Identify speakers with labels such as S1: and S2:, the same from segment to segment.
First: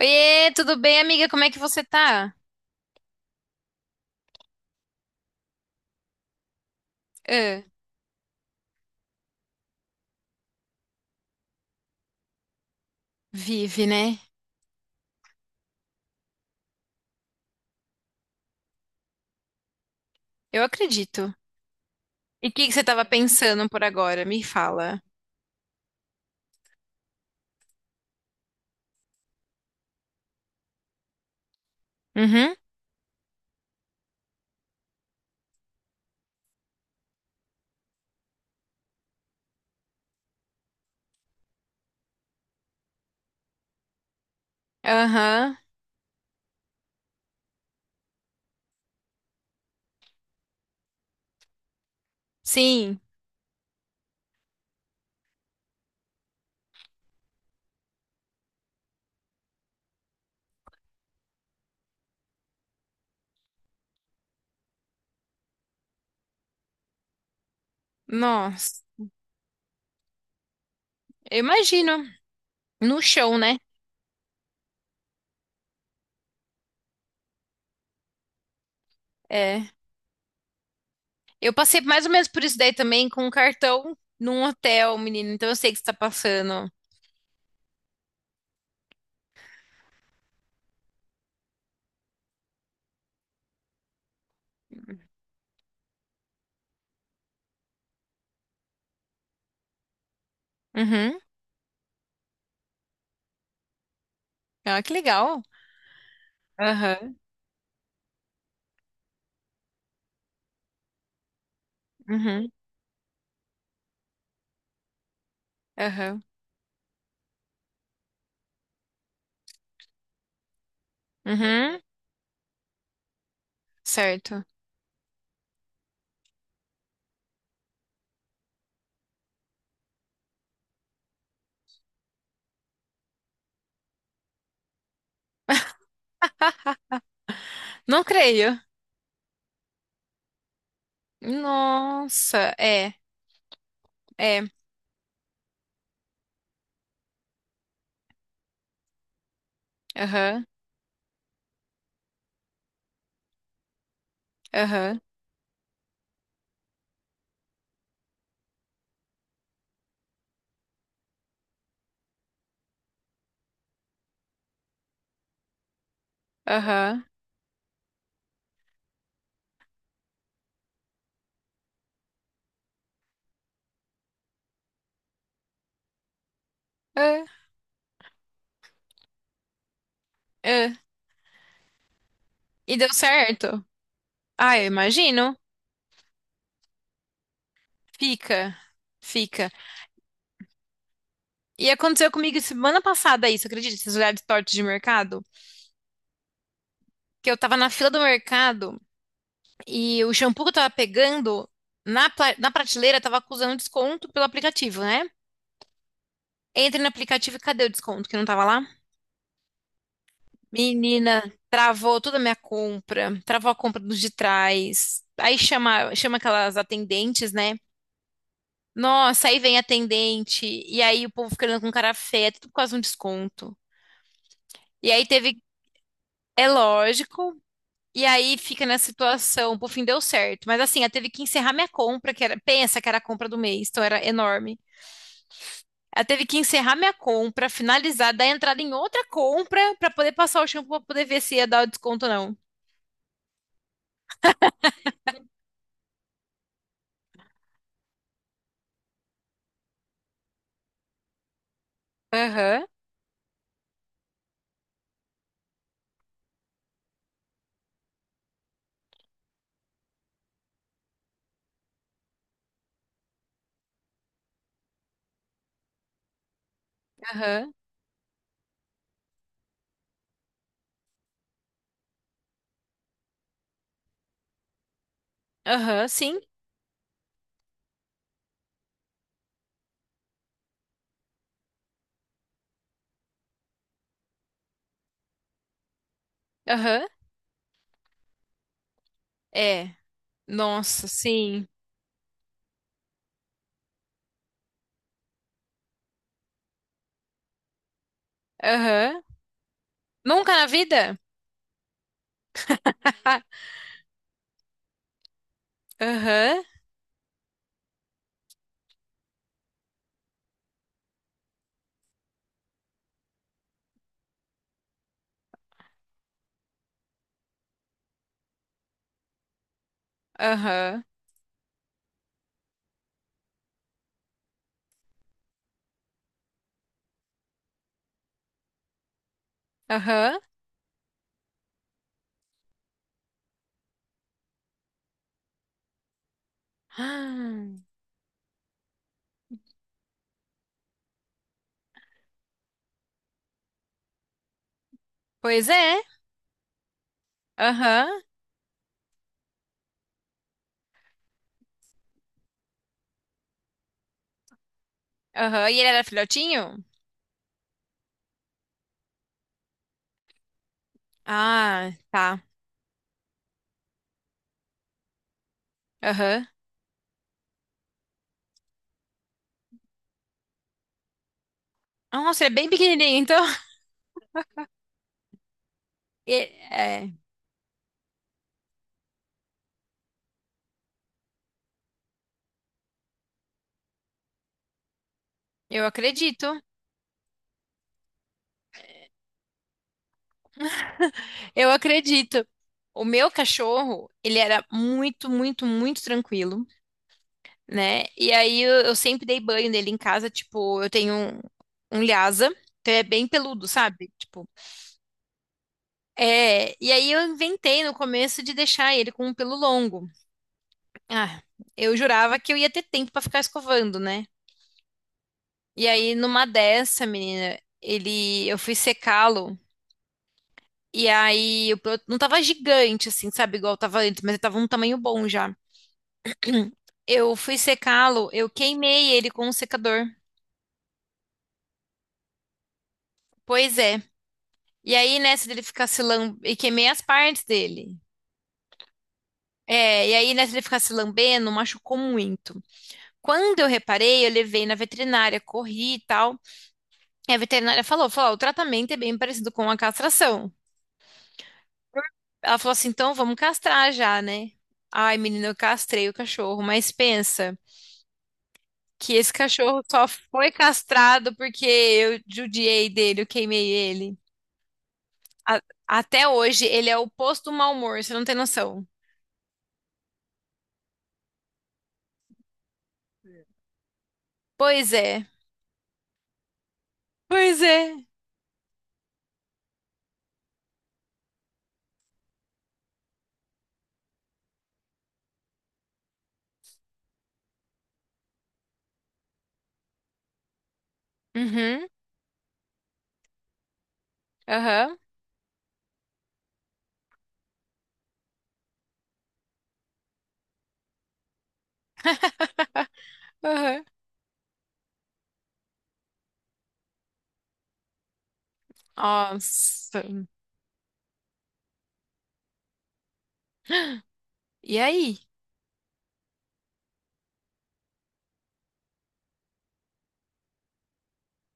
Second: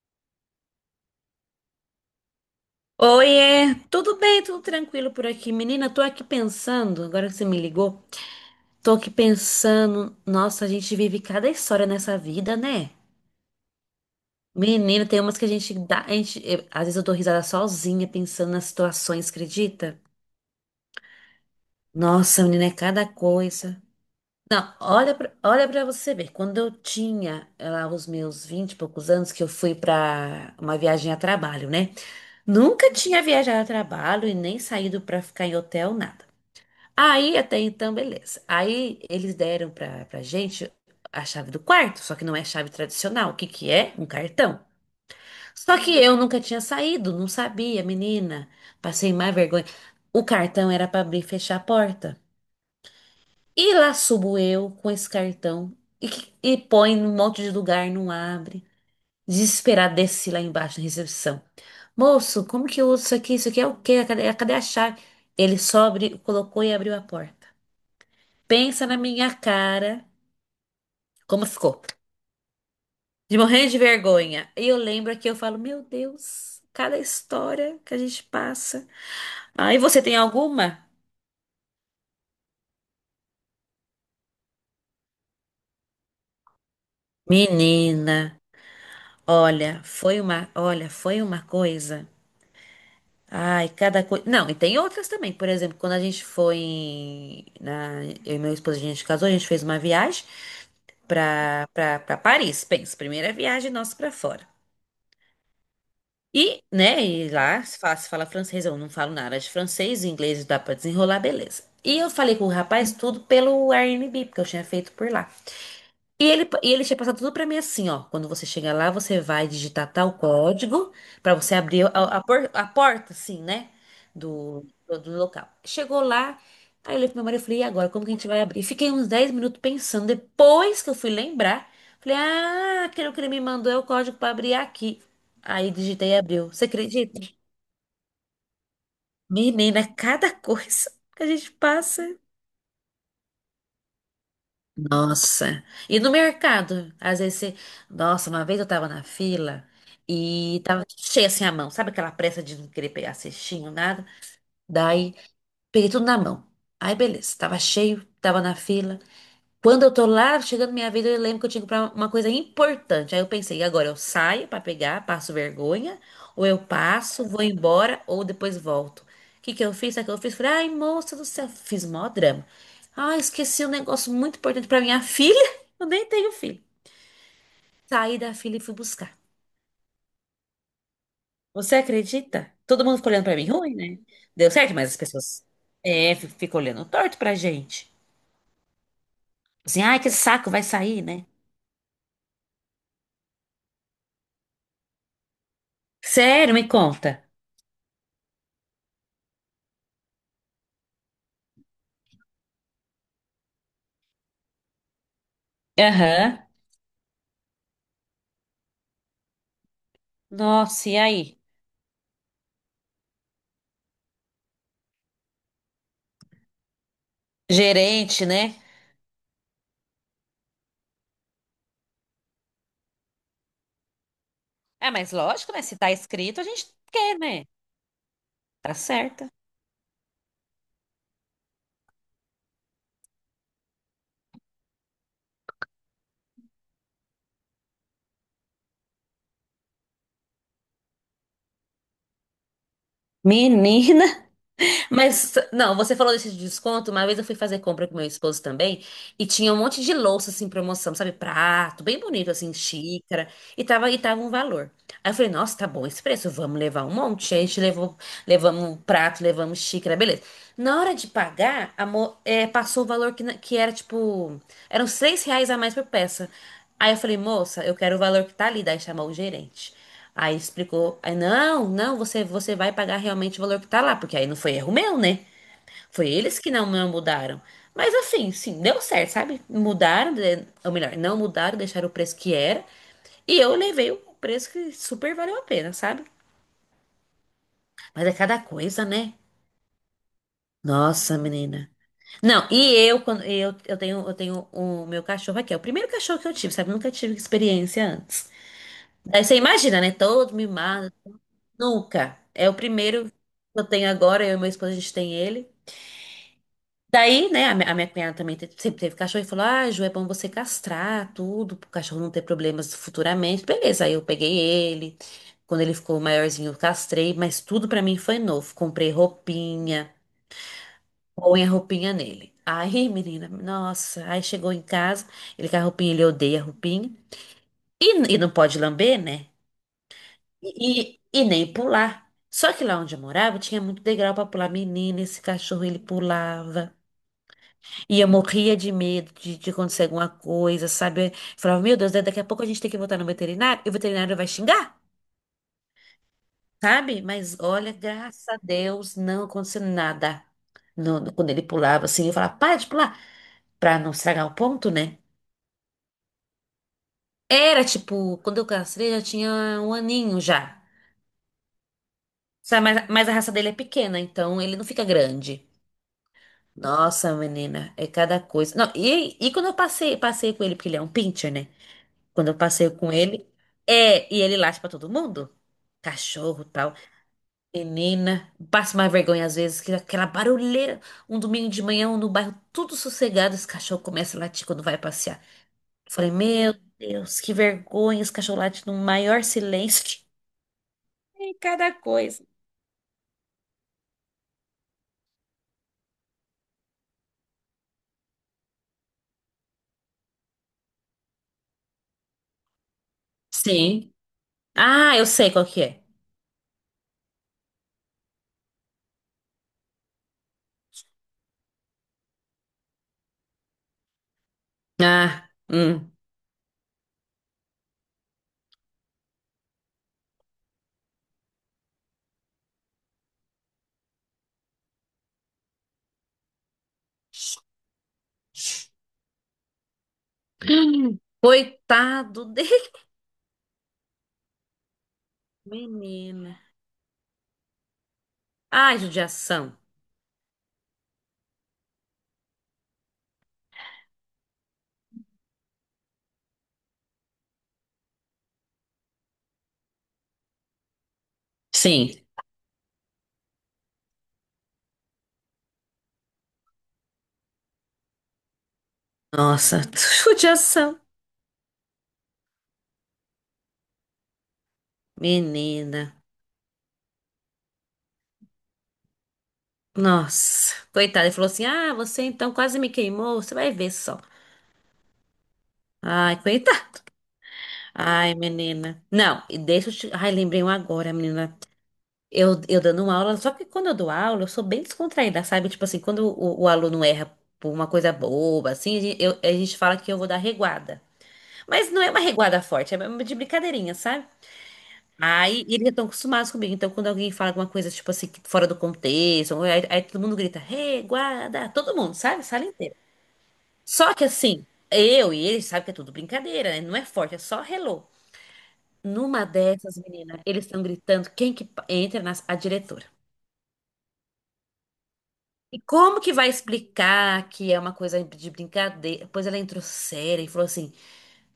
S1: Oiê, tudo bem, amiga? Como é que você tá?
S2: Oiê, tudo bem, tudo tranquilo por aqui. Menina, tô aqui pensando, agora que você me
S1: Ah,
S2: ligou, tô aqui pensando, nossa, a gente vive cada história nessa vida, né?
S1: vive, né?
S2: Menina, tem umas que a gente dá, a gente, às vezes eu dou risada sozinha pensando nas situações, acredita?
S1: Eu acredito.
S2: Nossa,
S1: E o que
S2: menina, é
S1: que você tava
S2: cada
S1: pensando por
S2: coisa.
S1: agora? Me
S2: Não,
S1: fala.
S2: olha pra você ver, quando eu tinha lá os meus 20 e poucos anos, que eu fui pra uma viagem a trabalho, né?
S1: Uhum,
S2: Nunca tinha viajado a trabalho e nem saído pra ficar em hotel, nada. Aí até então, beleza. Aí eles deram pra gente a chave do quarto, só que não é chave tradicional. O que que é? Um cartão.
S1: aham,
S2: Só que eu nunca tinha saído, não sabia, menina. Passei mais vergonha. O cartão era pra abrir e fechar a porta.
S1: sim.
S2: E lá subo eu com esse cartão e põe num monte de lugar, não abre. Desesperada, desci lá embaixo na recepção. Moço, como que eu uso isso aqui? Isso aqui é o quê? Cadê a chave? Ele colocou e abriu a porta.
S1: Nossa,
S2: Pensa na minha cara,
S1: eu
S2: como ficou,
S1: imagino. No chão,
S2: de
S1: né?
S2: morrer de vergonha. E eu lembro que eu falo, meu Deus, cada história que a gente passa.
S1: É.
S2: Aí você tem alguma?
S1: Eu passei mais ou menos por isso daí também com um cartão num hotel, menino. Então eu sei que você tá passando.
S2: Menina, olha, olha, foi uma coisa. Ai, cada coisa. Não, e tem outras também. Por exemplo, quando a gente eu e meu esposo, a gente casou, a gente fez uma viagem
S1: Uhum.
S2: pra para Paris. Pensa, primeira viagem nossa pra fora.
S1: Ah, que legal.
S2: E, né,
S1: Aham,
S2: e lá se fala francês, eu não falo nada de francês, inglês dá pra desenrolar, beleza. E eu falei com o
S1: uhum,
S2: rapaz tudo pelo Airbnb, porque eu tinha feito por lá.
S1: aham,
S2: E ele tinha passado tudo pra mim assim, ó. Quando você chegar lá, você vai digitar tal código pra você
S1: uhum.
S2: abrir a porta, assim, né?
S1: Certo.
S2: Do local. Chegou lá, aí eu olhei pro meu marido e falei, e agora, como que a gente vai abrir? Fiquei uns 10 minutos pensando. Depois que eu fui lembrar, falei, ah, aquele que ele me mandou é o código pra abrir aqui. Aí digitei e abriu. Você acredita?
S1: Não creio.
S2: Menina, cada coisa que a gente passa.
S1: Nossa, é, é.
S2: Nossa. E no mercado, às vezes você... Nossa, uma vez eu tava na fila
S1: Aham,
S2: e tava cheia assim a mão. Sabe aquela pressa de não querer pegar cestinho, nada?
S1: aham.
S2: Daí, peguei tudo na mão. Aí, beleza. Tava cheio, tava na fila. Quando eu tô lá, chegando minha vida, eu lembro que eu tinha que comprar uma coisa importante. Aí eu pensei, e agora eu saio pra pegar, passo vergonha, ou eu
S1: Aham.
S2: passo, vou embora, ou depois volto. O que que eu fiz? Sabe o que eu fiz? Falei, ai, moça do céu, fiz mó drama. Ah, esqueci um negócio muito importante pra minha filha. Eu nem tenho filho.
S1: É,
S2: Saí da fila e fui buscar.
S1: é.
S2: Você acredita?
S1: E
S2: Todo
S1: deu
S2: mundo ficou olhando pra mim
S1: certo.
S2: ruim, né? Deu
S1: Ah, eu
S2: certo, mas as
S1: imagino.
S2: pessoas é, ficam olhando torto pra gente.
S1: Fica. Fica.
S2: Assim, ai, que saco, vai sair, né?
S1: E aconteceu comigo semana passada isso, acredita? Esses olhares tortos de mercado.
S2: Sério, me conta.
S1: Que eu tava na fila do mercado e o shampoo que eu tava pegando na prateleira tava acusando desconto pelo aplicativo, né?
S2: Aham.
S1: Entrei no aplicativo e cadê o desconto que não tava lá?
S2: Nossa, e
S1: Menina,
S2: aí?
S1: travou toda a minha compra, travou a compra dos de trás. Aí chama, chama aquelas atendentes, né?
S2: Gerente, né?
S1: Nossa, aí vem atendente, e aí o povo ficando com cara feia, tudo por causa de um desconto.
S2: É,
S1: E aí
S2: mas
S1: teve,
S2: lógico, né? Se tá escrito, a
S1: é
S2: gente quer,
S1: lógico,
S2: né?
S1: e aí fica
S2: Tá
S1: nessa
S2: certa.
S1: situação, por fim deu certo. Mas assim, ela teve que encerrar minha compra, que era, pensa que era a compra do mês, então era enorme. Ela teve que encerrar minha compra, finalizar, dar entrada em outra compra pra poder passar o shampoo pra poder ver se ia dar o desconto ou não.
S2: Menina, mas não, você falou desse desconto. Uma vez eu fui fazer compra com meu esposo também e tinha um monte de louça assim, promoção, sabe? Prato, bem bonito, assim,
S1: Aham,
S2: xícara, e tava um valor. Aí eu falei, nossa, tá bom esse preço, vamos levar um monte. Aí a gente levou, levamos um prato, levamos xícara, beleza. Na hora de pagar, é, passou o valor que era tipo. Eram 6 reais a mais por peça. Aí eu falei,
S1: aham,
S2: moça, eu quero o valor que tá ali. Daí chamou o gerente. Aí explicou. Aí, não, não, você vai pagar realmente o valor que tá lá. Porque aí não foi erro meu, né?
S1: aham,
S2: Foi
S1: sim,
S2: eles que não mudaram. Mas assim, sim, deu certo, sabe? Mudaram, né? Ou melhor, não mudaram, deixaram o preço que era. E eu levei o preço que super valeu a pena, sabe?
S1: aham,
S2: Mas é cada coisa, né?
S1: é. Nossa,
S2: Nossa,
S1: sim,
S2: menina. Não, quando eu tenho o meu cachorro aqui. É o primeiro cachorro que eu tive, sabe? Nunca tive experiência antes.
S1: aham.
S2: Daí você imagina, né?
S1: Nunca
S2: Todo
S1: na
S2: mimado.
S1: vida?
S2: Nunca. É o primeiro que
S1: Ah,
S2: eu tenho agora. Eu e meu esposo, a gente tem ele.
S1: aham,
S2: Daí, né, a minha cunhada também sempre teve cachorro e falou: Ah, Ju, é bom você castrar tudo, pro cachorro não ter problemas futuramente. Beleza, aí eu peguei ele. Quando ele ficou maiorzinho, eu castrei, mas tudo pra mim foi novo. Comprei roupinha.
S1: aham.
S2: Põe a roupinha nele. Aí, menina, nossa, aí chegou em casa, ele com a roupinha, ele odeia a roupinha. E, e não pode lamber, né?
S1: Aham.
S2: E, e, nem pular. Só que lá onde eu morava tinha muito degrau pra pular. Menina, esse cachorro ele pulava.
S1: Ah,
S2: E eu morria de medo de acontecer alguma coisa, sabe? Eu falava, meu Deus, né, daqui a pouco a gente tem que voltar no veterinário e o veterinário vai xingar,
S1: pois é.
S2: sabe? Mas olha,
S1: Aham.
S2: graças a Deus, não aconteceu nada. Quando ele pulava assim, eu falava, para de pular, pra não estragar o ponto, né?
S1: Aham. E ele era filhotinho?
S2: Era tipo, quando eu castrei já tinha um aninho já.
S1: Ah, tá.
S2: Sabe, mas a raça dele é pequena, então ele não fica grande.
S1: Aham.
S2: Nossa, menina, é cada coisa. Não, e quando eu passei, passei com ele, porque ele é um pincher, né?
S1: Nossa,
S2: Quando
S1: ele é
S2: eu
S1: bem
S2: passei com
S1: pequenininho, então.
S2: ele, é, e ele late pra todo mundo.
S1: E-
S2: Cachorro, tal.
S1: é,
S2: Menina, passa uma vergonha às vezes, que aquela barulheira, um domingo de manhã, um no bairro tudo sossegado, esse cachorro começa a latir quando vai passear.
S1: eu
S2: Eu falei,
S1: acredito.
S2: meu Deus, que vergonha, esse cachorro late no maior silêncio. Tem
S1: Eu
S2: cada coisa.
S1: acredito. O meu cachorro, ele era muito tranquilo, né? E aí eu sempre dei banho nele em casa. Tipo, eu tenho um Lhasa, então ele é bem peludo, sabe?
S2: Sim.
S1: Tipo,
S2: Ah, eu sei qual que é.
S1: é. E aí eu inventei no começo de deixar ele com um pelo longo. Ah, eu jurava que eu ia ter tempo pra ficar escovando, né?
S2: Ah,
S1: E
S2: hum.
S1: aí, numa dessa, menina, ele, eu fui secá-lo. E aí, eu não tava gigante, assim, sabe? Igual tava antes, mas ele tava um tamanho bom já. Eu fui secá-lo, eu queimei ele com o secador.
S2: Coitado dele.
S1: Pois é. E aí, nessa dele ficar se lambendo, e
S2: Menina.
S1: queimei as partes dele.
S2: Ai, judiação.
S1: É, e aí, nessa dele ficar se lambendo, machucou muito. Quando eu reparei, eu levei na veterinária, corri e tal. E a veterinária falou, "Ó, o tratamento é bem parecido com a castração."
S2: Sim.
S1: Ela falou assim, então vamos castrar já, né? Ai, menina, eu castrei o cachorro, mas pensa que esse
S2: Nossa,
S1: cachorro só foi
S2: judiação.
S1: castrado porque eu judiei dele, eu queimei ele. A-
S2: Menina.
S1: até hoje, ele é o oposto do mau humor, você não tem noção.
S2: Nossa. Coitado. Ele falou assim: Ah, você então quase me queimou. Você vai ver só.
S1: Pois é,
S2: Ai, coitado.
S1: pois é.
S2: Ai, menina. Não, e deixa eu te. Ai, lembrei um agora, menina. Eu dando aula, só que quando eu dou aula, eu sou bem descontraída, sabe? Tipo assim, quando o aluno erra por uma coisa boba, assim, a gente fala que eu vou dar reguada.
S1: Uhum,
S2: Mas não é uma reguada forte, é uma de brincadeirinha, sabe?
S1: aham,
S2: Aí eles já estão acostumados comigo. Então, quando alguém fala alguma coisa, tipo assim, que fora do contexto, aí todo mundo grita, reguada, todo mundo, sabe? Sala inteira.
S1: aham.
S2: Só que assim, eu e eles sabem que é tudo brincadeira, né? Não é forte, é só hello. Numa dessas,
S1: Nossa.
S2: menina, eles estão gritando, entra a diretora.
S1: E aí?
S2: E como que vai explicar que é uma coisa de brincadeira? Depois ela entrou séria e falou assim:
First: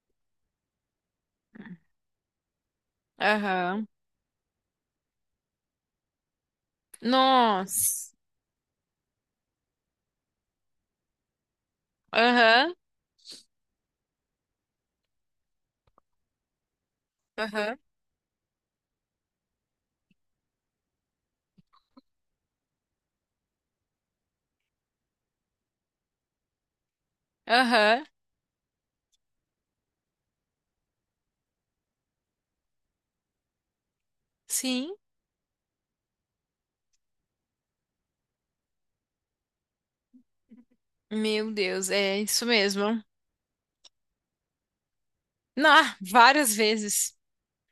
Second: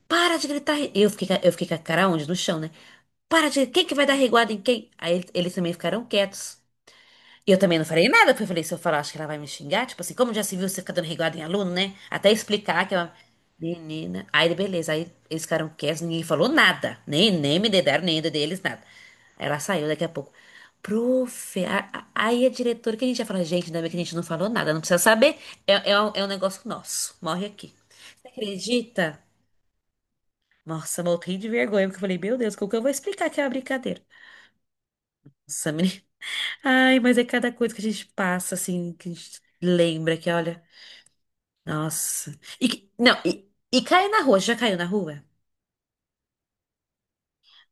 S2: Para de gritar. Re-" Eu fiquei, eu fiquei com a cara onde? No chão, né? Para de. Quem
S1: Aham.
S2: que vai dar reguada em quem? Aí eles também ficaram quietos. Eu também não falei
S1: Nossa.
S2: nada, porque eu falei, se eu falar, acho que ela vai me xingar. Tipo assim, como já se viu você ficar dando reguada em aluno, né? Até
S1: Aham,
S2: explicar que ela. Menina. Aí, beleza. Aí eles ficaram quietos, ninguém falou nada. Nem me
S1: aham,
S2: dedaram, nem deles, nada. Aí ela saiu daqui a pouco. Prof, aí a diretora que a gente ia falar, gente, ainda bem que a gente não falou nada, não precisa saber. É, é um negócio nosso. Morre aqui.
S1: aham.
S2: Você acredita? Nossa, eu morri de vergonha, porque eu falei, meu Deus, como que eu vou explicar que é uma brincadeira?
S1: Sim.
S2: Nossa, ai, mas é cada coisa que a gente passa, assim, que a gente lembra que, olha,
S1: Meu Deus, é
S2: nossa.
S1: isso mesmo.
S2: Não, e cair na rua, já caiu na rua?
S1: Ah, várias vezes.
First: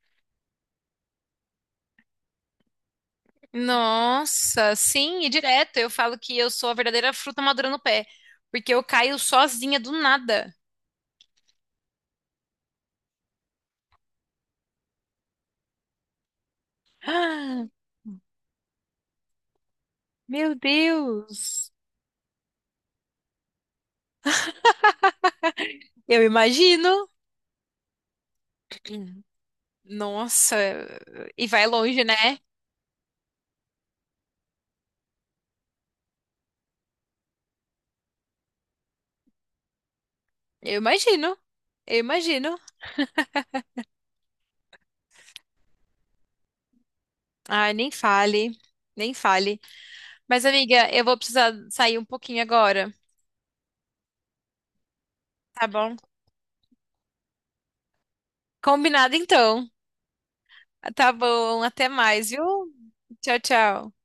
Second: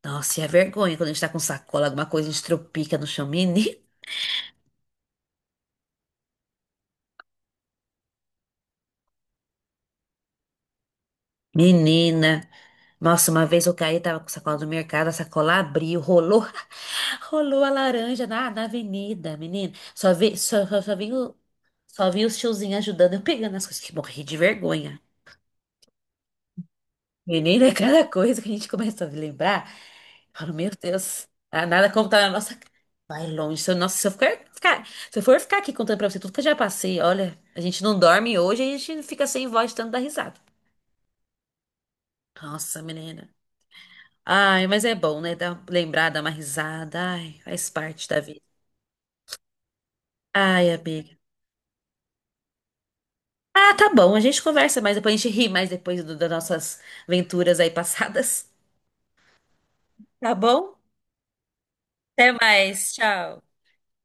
S2: Nossa, e a vergonha quando a gente tá com sacola, alguma coisa, a gente tropica no chão. Meni-
S1: Nossa, sim, e direto. Eu falo que eu sou a verdadeira fruta madura no pé, porque eu caio sozinha do nada.
S2: Menina, nossa, uma vez eu caí, tava com sacola do mercado, a sacola abriu, rolou, rolou
S1: Ah,
S2: a laranja na avenida, menina.
S1: meu
S2: Só vi,
S1: Deus!
S2: só vi os tiozinhos ajudando, eu pegando as coisas, que morri de vergonha.
S1: Eu imagino.
S2: Menina, é cada coisa que a gente começa a lembrar, eu falo,
S1: Nossa,
S2: meu Deus,
S1: e
S2: ah,
S1: vai
S2: nada
S1: longe,
S2: como
S1: né?
S2: tá na nossa. Vai longe. Se eu, nossa, se eu for ficar aqui contando pra você tudo que eu já passei, olha, a gente não dorme hoje, a gente fica sem voz de tanto dar risada.
S1: Eu imagino. Eu imagino.
S2: Nossa, menina. Ai, mas é bom, né? Dar, lembrar, dar uma risada. Ai, faz
S1: Ai, nem
S2: parte da vida.
S1: fale, nem fale. Mas,
S2: Ai,
S1: amiga, eu vou
S2: amiga.
S1: precisar sair um pouquinho agora,
S2: Ah, tá bom, a gente conversa mais depois, a gente ri
S1: tá
S2: mais
S1: bom?
S2: depois das nossas aventuras aí passadas.
S1: Combinado então.
S2: Tá bom?
S1: Tá bom, até mais,
S2: Até
S1: viu?
S2: mais,
S1: Tchau,
S2: tchau.
S1: tchau.